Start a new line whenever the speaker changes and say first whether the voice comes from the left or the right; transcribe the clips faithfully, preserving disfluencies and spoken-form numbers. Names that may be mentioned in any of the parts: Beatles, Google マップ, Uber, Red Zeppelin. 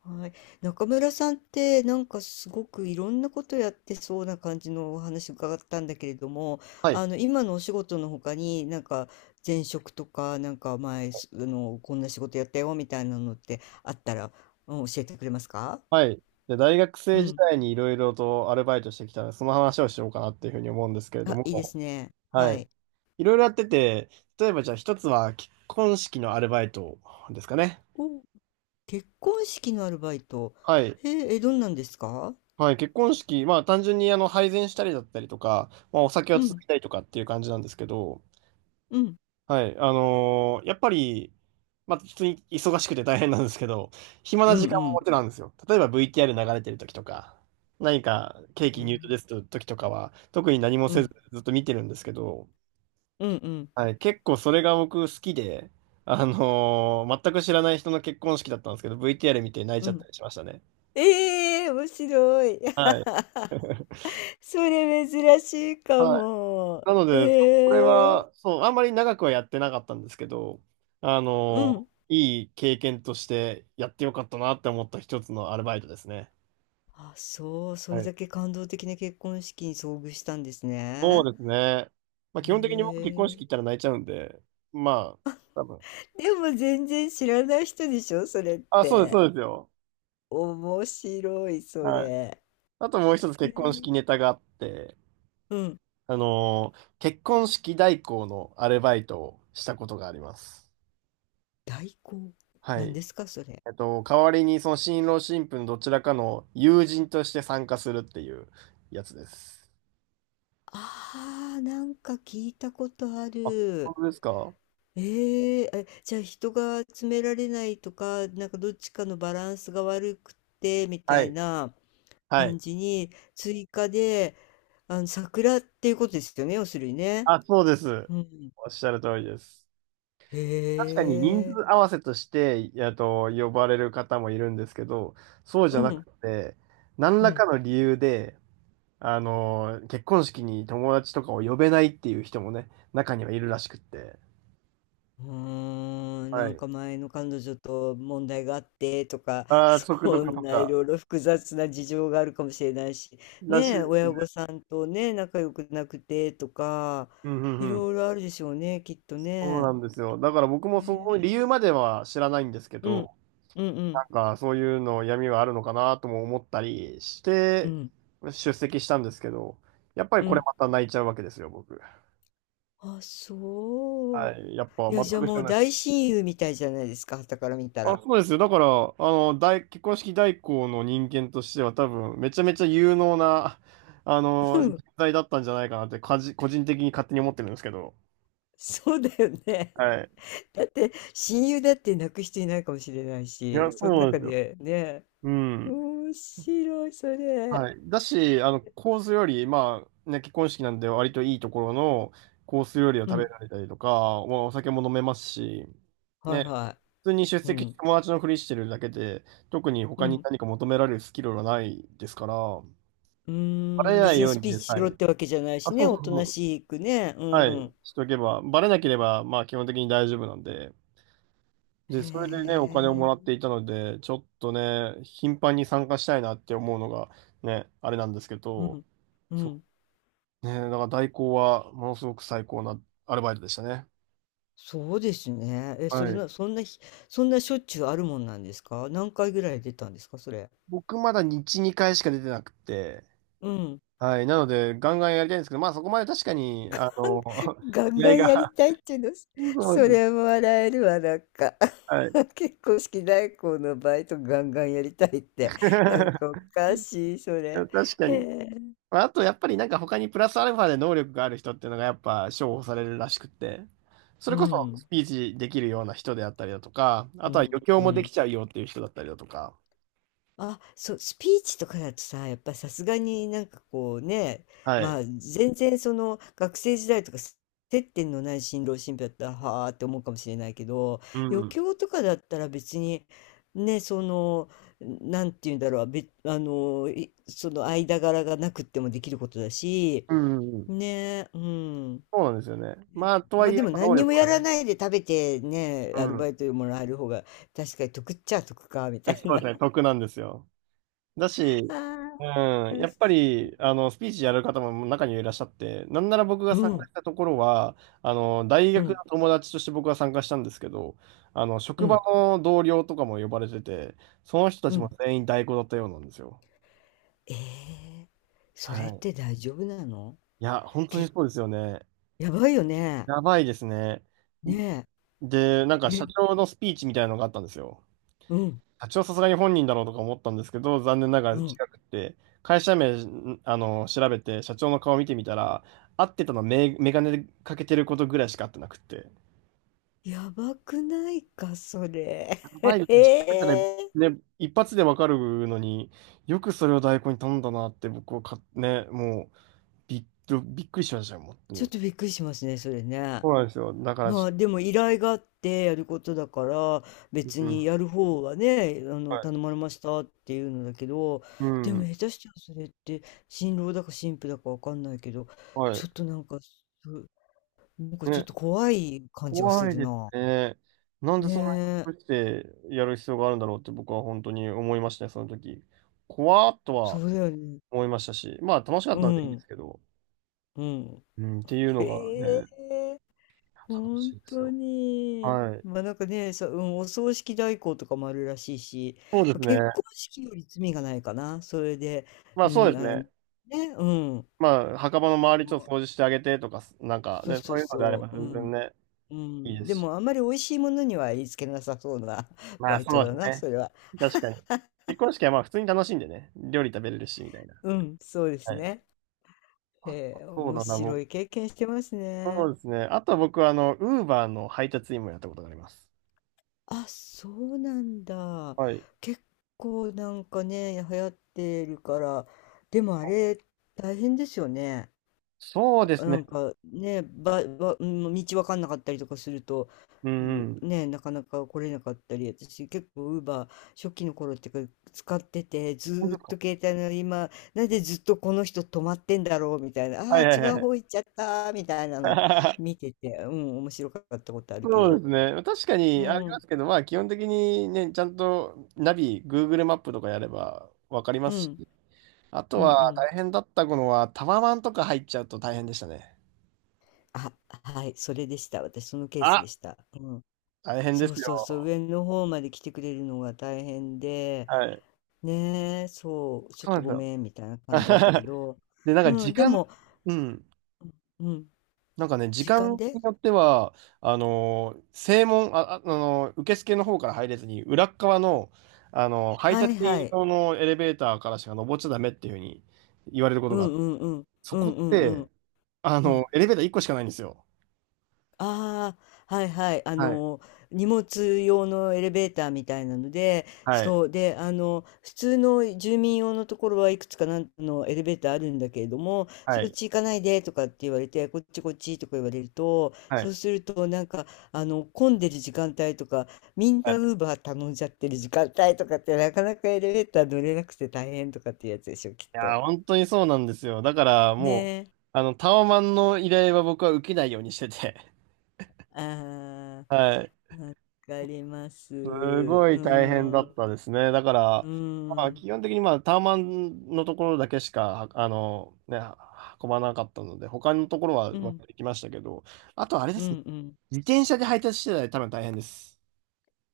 left: はい、中村さんってなんかすごくいろんなことやってそうな感じのお話伺ったんだけれども、
right: はい。
left: あの今のお仕事の他になんか前職とかなんか前すあのこんな仕事やったよみたいなのってあったら、うん教えてくれますか？
right: はい。で、大学
left: う
right: 生時
left: ん。
right: 代にいろいろとアルバイトしてきたので、その話をしようかなっていうふうに思うんですけれど
left: あ、いいで
right: も、
left: すね。
right: は
left: は
right: い。
left: い。
right: いろいろやってて、例えばじゃあ一つは結婚式のアルバイトですかね。
left: お、結婚式のアルバイト。
right: はい。
left: へえ、え、どんなんですか？
right: はい。結婚式、まあ単純にあの配膳したりだったりとか、まあお酒を
left: う
right: つい
left: ん、
right: たりとかっていう感じなんですけど、
left: うん、
right: はい。あのーやっぱり、まあ、普通に忙しくて大変なんですけど、暇
left: う
right: な
left: ん、
right: 時間
left: う
right: も
left: ん。
right: 持てなんですよ。例えば ブイティーアール 流れてる時とか、何かケ
left: あ
right: ーキ入刀で
left: ー、
right: すと時とかは、特に何も
left: う
right: せず
left: ん、
right: ずっと見てるんですけど、
left: うん、うん、
right: はい。結構それが僕好きで、あのー全く知らない人の結婚式だったんですけど、ブイティーアール 見て泣いち
left: う
right: ゃっ
left: ん。
right: たりしましたね。
left: ええ、面白い。
right: はい。
left: それ珍しいか
right: はい。
left: も。
right: なので、
left: へ
right: これ
left: え。
right: は、そう、あんまり長くはやってなかったんですけど、あ
left: う
right: の、
left: ん。
right: いい経験としてやってよかったなって思った一つのアルバイトですね。
left: あ、そう、そ
right: は
left: れ
right: い。
left: だけ感動的な結婚式に遭遇したんです
right: そ
left: ね。
right: うですね。まあ、
left: へ
right: 基本的に僕結婚式行った
left: え。
right: ら泣いちゃうんで、まあ、多分。
left: でも全然知らない人でしょ、それっ
right: あ、そうです、
left: て。
right: そうですよ。
left: 面白い、そ
right: はい。
left: れ。
right: あともう
left: へ
right: 一つ
left: え、
right: 結婚式ネタがあって、
left: うん。
right: あの、結婚式代行のアルバイトをしたことがあります。
left: 代行。
right: は
left: なん
right: い。
left: ですか、それ。
right: えっと、代わりにその新郎新婦のどちらかの友人として参加するっていうやつです。
left: ああ、なんか聞いたことあ
right: あ、本
left: る。
right: 当ですか
left: ええ、あ、じゃあ人が詰められないとか、なんかどっちかのバランスが悪くてみ
right: は
left: たい
right: い。
left: な
right: は
left: 感
right: い。
left: じに追加で、あの桜っていうことですよね、要するにね。
right: あ、そうです。
left: うん。
right: おっしゃる通りです。確かに人
left: へえ。
right: 数合わせとして、えっと、呼ばれる方もいるんですけど、そうじ
left: う
right: ゃな
left: ん。
right: くて、何
left: う
right: らか
left: ん。
right: の理由で、あの、結婚式に友達とかを呼べないっていう人もね、中にはいるらしくって。
left: うーん、
right: は
left: なん
right: い。
left: か前の彼女と問題があってとか、
right: ああ、族と
left: そ
right: かと
left: んない
right: か、
left: ろいろ複雑な事情があるかもしれないし、
right: らしい
left: ねえ、
right: です
left: 親
right: ね。
left: 御さんとね、仲良くなくてとか、
right: うんうん
left: い
right: うん。
left: ろいろあるでしょうね、きっと
right: そうな
left: ね。
right: んですよ。だから僕もその
left: ね、
right: 理由までは知らないんですけ
left: うん、
right: ど、
left: うん、う
right: な
left: ん、
right: んかそういうの闇はあるのかなとも思ったりし
left: う
right: て
left: ん、
right: 出席したんですけど、やっぱり
left: う
right: これ
left: ん、
right: また泣いちゃうわけですよ、僕。
left: あ、そ
right: は
left: う。
right: い。やっぱ
left: いや、
right: 全
left: じゃあ
right: く知
left: も
right: ら
left: う
right: ない。
left: 大親友みたいじゃないですか、傍から見た
right: あ、
left: ら。
right: そうですよ。だから、あの、大、結婚式代行の人間としては多分めちゃめちゃ有能な、あ
left: う
right: の、人
left: ん、
right: 材だったんじゃないかなって、かじ個人的に勝手に思ってるんですけど。
left: そうだよね。
right: はい。
left: だって親友だって泣く人いないかもしれない
right: い
left: し、
right: や、そ
left: そ
right: う
left: の
right: なん
left: 中
right: ですよ。
left: でね、
right: うん。
left: 面白い、それ。
right: はい。だし、あの、コース料理、まあ、ね、結婚式なんで割といいところのコース料理を
left: う
right: 食べ
left: ん。
right: られたりとか、まあ、お酒も飲めますし、
left: はい
right: ね、
left: は
right: 普通に出
left: い。う
right: 席して
left: ん。
right: 友達のふりしてるだけで、特に
left: う
right: 他に
left: ん。
right: 何か求められるスキルはないですから、
left: う
right: バ
left: ー
right: レ
left: ん。
right: な
left: 別
right: い
left: に
right: よう
left: ス
right: に
left: ピーチ
right: ね、
left: し
right: は
left: ろっ
right: い。
left: てわけじゃない
right: あ、
left: し
right: そ
left: ね。
right: うそう
left: おと
right: そ
left: な
right: う。
left: しくね。う
right: はい。
left: ん。
right: しておけば、バレなければ、まあ基本的に大丈夫なんで、
left: へ
right: で、それでね、お金をもらっ
left: え。
right: ていたので、ちょっとね、頻繁に参加したいなって思うのが、ね、あれなんですけ
left: う
right: ど、
left: ん。うん。
right: ねえ、だから代行はものすごく最高なアルバイトでしたね。
left: そうですね。え、それ
right: はい。
left: な、そんなひ、そんなしょっちゅうあるもんなんですか、何回ぐらい出たんですか、それ。
right: 僕まだ日にかいしか出てなくて、
left: うん。
right: はい。なので、ガンガンやりたいんですけど、まあそこまで確かに、あの、
left: ガン
right: 気
left: ガ
right: 合
left: ンやり
right: が、
left: たいっていうの、
right: そう
left: そ
right: ですね。
left: れも笑えるわ、なんか。
right: はい。
left: 結婚式代行のバイトガンガンやりたいって、なんかお かしい、そ
right: いや
left: れ。
right: 確か
left: へ
right: に。
left: え。
right: まああと、やっぱりなんか他にプラスアルファで能力がある人っていうのがやっぱ重宝されるらしくて、そ
left: う
right: れこそス
left: ん、
right: ピーチできるような人であったりだとか、あ
left: う
right: とは
left: ん、
right: 余興
left: う
right: もで
left: ん。
right: きちゃうよっていう人だったりだとか、
left: あ、そう、スピーチとかだとさ、やっぱさすがになんかこうね、
right: は
left: ま
right: い。
left: あ全然その学生時代とかす接点のない新郎新婦だったらはあって思うかもしれないけど、
right: う
left: 余
right: ん。
left: 興とかだったら別にね、その、なんて言うんだろう、べ、あの、いその間柄がなくってもできることだし、
right: うんうんうん
left: ね、うん。
right: そうなんですよね。まあ、とは
left: ま
right: い
left: あ
right: え、や
left: で
right: っ
left: も
right: ぱ能
left: 何に
right: 力
left: もや
right: は
left: ら
right: ね、
left: ないで食べてね、
right: う
left: アル
right: ん。
left: バイトでもらえる方が確かに得っちゃ得か、みたい
right: そう
left: な。
right: ですね、得なんですよ。だ
left: あ
right: し、う
left: あ、お
right: ん、
left: か
right: やっ
left: し
right: ぱ
left: い。
right: り、あの、スピーチやる方も中にはいらっしゃって、なんなら僕が
left: う
right: 参加
left: ん。
right: したところは、あの、大
left: う
right: 学の
left: ん、
right: 友達として僕は参加したんですけど、あの、
left: う
right: 職場
left: ん、
right: の同僚とかも呼ばれてて、その人た
left: う
right: ちも
left: ん。
right: 全員代行だったようなんですよ。
left: ええ、そ
right: は
left: れっ
right: い。
left: て大丈夫なの？
right: いや、本当に
left: け、
right: そうですよね。
left: やばいよね。
right: やばいですね。
left: ね
right: で、なんか
left: え。
right: 社
left: え、
right: 長のスピーチみたいなのがあったんですよ。
left: うん、
right: 社長さすがに本人だろうとか思ったんですけど、残念ながら
left: う
right: 違
left: ん。
right: くて、会社名、んあの、調べて、社長の顔見てみたら、合ってたのはメ、メガネかけてることぐらいしか合ってなくて。
left: やばくないか、それ。
right: やばいで す
left: え
right: ね。調べたら
left: え。
right: ね、一発でわかるのに、よくそれを代行に頼んだなって僕はか、ね、もう、びっ、びっくりしましたよ、本当
left: ちょっ
right: に。
left: とびっくりしますね、それね。
right: そうなんですよ。だから
left: ま
right: し、
left: あ、でも依頼があってやることだから、
right: う
left: 別
right: ん。
left: に
right: は
left: やる方はね、あの、頼
right: い。
left: まれましたっていうのだけど、
right: う
left: でも
right: ん。
left: 下手したらそれって新郎だか新婦だかわかんないけど、
right: は
left: ちょ
right: い。
left: っとなんか、そなんかちょっと
right: ね
left: 怖い感じがす
right: 怖い
left: る
right: です
left: な。
right: ね。なんで
left: ね
right: そんなに
left: え、
right: 隠してやる必要があるんだろうって僕は本当に思いましたね、その時。怖っと
left: そ
right: は
left: うだよね。
right: 思いましたし、まあ楽しかっ
left: う
right: たんでいいんで
left: ん、
right: すけど、
left: うん。
right: うん、っていうのが
left: へえ、
right: ね、楽
left: 本
right: しいです
left: 当
right: よ。
left: に。
right: はい。
left: まあなんかね、さ、うん、お葬式代行とかもあるらしいし、
right: そうで
left: まあ
right: すね。
left: 結婚式より罪がないかな、それで。
right: まあ
left: う
right: そうで
left: ん、
right: す
left: あ、
right: ね。
left: ね、うん。
right: まあ墓場の
left: で
right: 周りちょっと
left: も
right: 掃除してあげてとか、なんか
left: そう
right: ね、
left: そ
right: そう
left: う
right: いうのであれ
left: そ
right: ば
left: う、う
right: 全然
left: ん、
right: ね、
left: う
right: いいで
left: ん。
right: す
left: で
right: し。
left: もあんまり美味しいものには言いつけなさそうな
right: ま
left: バ
right: あ
left: イト
right: そうで
left: だ
right: す
left: な、
right: ね。
left: それは。
right: 確かに。結婚式はまあ普通に楽しんでね、料理食べれるし、みたいな。
left: うん、そうです
right: はい。
left: ね。
right: あ、
left: えー、
right: そう
left: 面
right: だな、
left: 白
right: 僕
left: い経験してます
right: そ
left: ね。
right: うですね。あとは僕は、あの、ウーバーの配達員もやったことがあります。
left: あ、そうなんだ。
right: はい。
left: 結構なんかね、流行ってるから、でもあ
right: あ
left: れ大変ですよね。
right: そうです
left: な
right: ね。
left: んかね、ば、ば、うん、道わかんなかったりとかすると、
right: う
left: う
right: んう
left: ん、
right: ん。
left: ね、なかなか来れなかったり、私結構ウーバー初期の頃っていうか使ってて、ず
right: 本
left: ー
right: 当
left: っ
right: です
left: と
right: か
left: 携帯の今、なんでずっとこの人止まってんだろうみたいな、
right: は
left: ああ
right: いはい
left: ー、違う
right: はい
left: 方行っちゃったみたいなの
right: はい。
left: 見てて、うん、面白かったことあ るけ
right: そうで
left: ど。
right: すね。確か
left: う
right: にありま
left: ん、
right: すけど、まあ基本的にね、ちゃんとナビ、グーグル マップとかやればわかりま
left: う
right: す
left: ん、
right: し、あと
left: うん、う
right: は大
left: ん。
right: 変だったのはタワマンとか入っちゃうと大変でしたね。
left: あ、はい、それでした。私、そのケースで
right: あ、
left: した。うん。
right: 大変で
left: そう
right: す
left: そうそう、
right: よ。
left: 上の方まで来てくれるのが大変で、
right: はい。
left: ねえ、そう、ちょ
right: そ
left: っ
right: うなん
left: と
right: です
left: ご
right: よ。
left: めん、みたいな感じだったけ ど、
right: で、なんか
left: う
right: 時
left: ん、で
right: 間、
left: も、
right: うん。
left: うん、うん、
right: なんかね、時
left: 時
right: 間
left: 間で、
right: によっては、あのー正門、あ、ああのー受付の方から入れずに、裏っ側の、あのー配
left: はい
right: 達
left: は
right: 員
left: い、
right: 用のエレベーターからしか登っちゃダメっていうふうに言われるこ
left: う
right: とがあって、
left: んうんうん、
right: そ
left: う
right: こっ
left: んうんう
right: て、
left: ん、
right: あ
left: う
right: の
left: ん。
right: ーエレベーターいっこしかないんですよ。
left: ああ、はいはい。あ
right: はい。
left: の、荷物用のエレベーターみたいなので、
right: はい、
left: そう。で、あの、普通の住民用のところはいくつかなんのエレベーターあるんだけれども、
right: は
left: そっ
right: い、
left: ち行かないでとかって言われて、こっちこっちとか言われると、
right: は
left: そう
right: い。
left: すると、なんか、あの、混んでる時間帯とか、みん
right: はい、
left: な
right: い
left: ウーバー頼んじゃってる時間帯とかって、なかなかエレベーター乗れなくて大変とかっていうやつでしょ、きっと。
right: やー、本当にそうなんですよ。だから、
left: ね
right: もう、
left: え。
right: あの、タワマンの依頼は僕は受けないようにしてて、
left: あ
right: はい。
left: あ、わかります。
right: すご
left: う
right: い大変だっ
left: ん。
right: たですね。だか
left: う
right: ら、
left: ー
right: まあ、
left: ん。
right: 基本的にまあタワマンのところだけしか、あの、ね、運ばなかったので、他のところは
left: う
right: まあ
left: ん。
right: 行きましたけど、あとあれで
left: う
right: すね。
left: んうん。
right: 自転車で配達してたら多分大変です。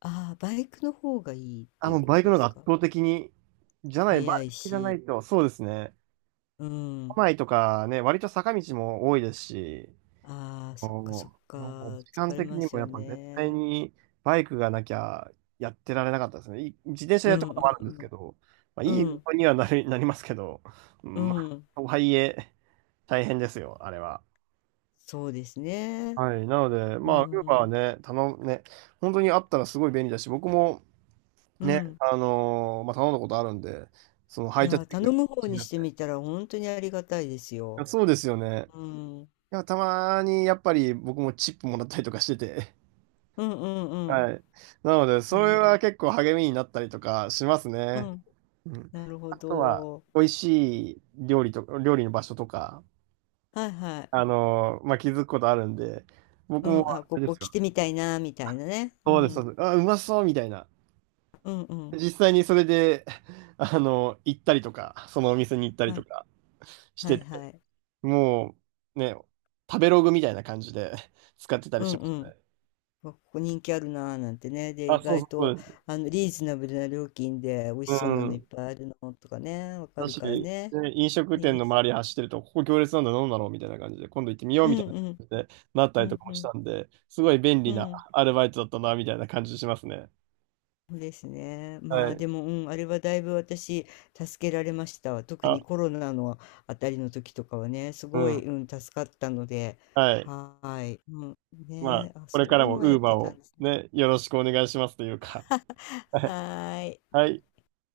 left: ああ、バイクの方がいいって
right: あ
left: い
right: も
left: う
right: う
left: こ
right: バイク
left: と
right: の
left: で
right: 方が
left: す
right: 圧
left: か。
right: 倒的に、じゃない、バ
left: 速い
right: イクじゃな
left: し。
right: いと、そうですね。
left: うん。
right: 都内とかね、割と坂道も多いですし、
left: ああ、
right: あ
left: そっかそ
right: ー
left: っか。
right: まあ、時
left: 疲
right: 間
left: れ
right: 的
left: ま
right: に
left: す
right: もや
left: よ
right: っぱ絶対
left: ね。
right: にバイクがなきゃやってられなかったですね。い自転車
left: う
right: やった
left: ん
right: こともあるん
left: う
right: で
left: ん
right: すけど、まあ、い
left: う
right: い運
left: ん、
right: 動にはなり、なりますけど、う
left: う
right: んまあ、
left: ん。
right: とはいえ、大変ですよ、あれは。
left: そうですね。
right: はい。なので、
left: う
right: まあ、ウーバーは
left: ん。
right: ね、頼む、ね、本当にあったらすごい便利だし、僕も
left: う
right: ね、
left: ん。
right: あのーまあ、頼んだことあるんで、その
left: い
right: 配
left: や
right: 達
left: ー、
right: 員が
left: 頼む方
right: 気に
left: に
right: な
left: し
right: っ
left: て
right: て。
left: みたら本当にありがたいです
right: い
left: よ。
right: やそうですよね。
left: うん。うん
right: いや、たまにやっぱり僕もチップもらったりとかしてて、
left: うんうん。
right: はい。なので、それ
left: ねえ。
right: は結構励みになったりとかします
left: う
right: ね。
left: ん。
right: うん。
left: なるほ
right: あとは、
left: ど。
right: 美味しい料理とか、料理の場所とか、
left: はいはい。
right: あのーまあ、気づくことあるんで、僕
left: う
right: も、
left: ん。あ、
right: あ
left: こ
right: れで
left: こ
right: す
left: 来
right: よ。
left: てみたいな、みたいなね。う
right: そうです、そう
left: ん。
right: です。あ、うまそうみたいな。
left: うんうん。
right: 実際にそれで、あの行ったりとか、そのお店に行ったり
left: は
right: と
left: い。
right: かし
left: は
right: て
left: い
right: て、
left: はい。
right: もう、ね、食べログみたいな感じで 使ってた
left: う
right: り
left: ん
right: しま
left: う
right: す
left: ん。
right: ね。
left: わ、ここ人気あるなーなんてね。で、意
right: あ、そうそ
left: 外
right: う、そ
left: と、
right: うです。
left: あの、リーズナブルな料金で美味
right: う
left: しそうなのいっ
right: ん。
left: ぱいあるのとかね、わか
right: だ
left: る
right: し、
left: から
right: で、
left: ね。
right: 飲食
left: いい
right: 店
left: で
right: の
left: す。
right: 周り走ってると、ここ行列なんだ、どうだろうみたいな感じで、今度行ってみよう
left: う
right: みたいな
left: んう
right: 感
left: ん。
right: じでなった
left: う
right: りと
left: ん
right: かも
left: う
right: し
left: ん。
right: たんで、すごい便
left: う
right: 利な
left: ん。
right: アルバイトだったな、みたいな感じしますね。
left: そうですね。
right: は
left: まあ
right: い。
left: でも、うん、あれはだいぶ私、助けられましたわ。特
right: あ、
left: にコロナのあたりの時とかはね、す
right: う
left: ごい、
right: ん。
left: うん、助かったので、
right: はい。
left: はーい。うん。
right: まあ、
left: ね、あ、
right: これか
left: そう
right: ら
left: いうの
right: も
left: もやって
right: ウーバー
left: たん
right: を
left: ですね。
right: ね、よろしくお願いしますというか。はい。
left: はーい。
right: はい。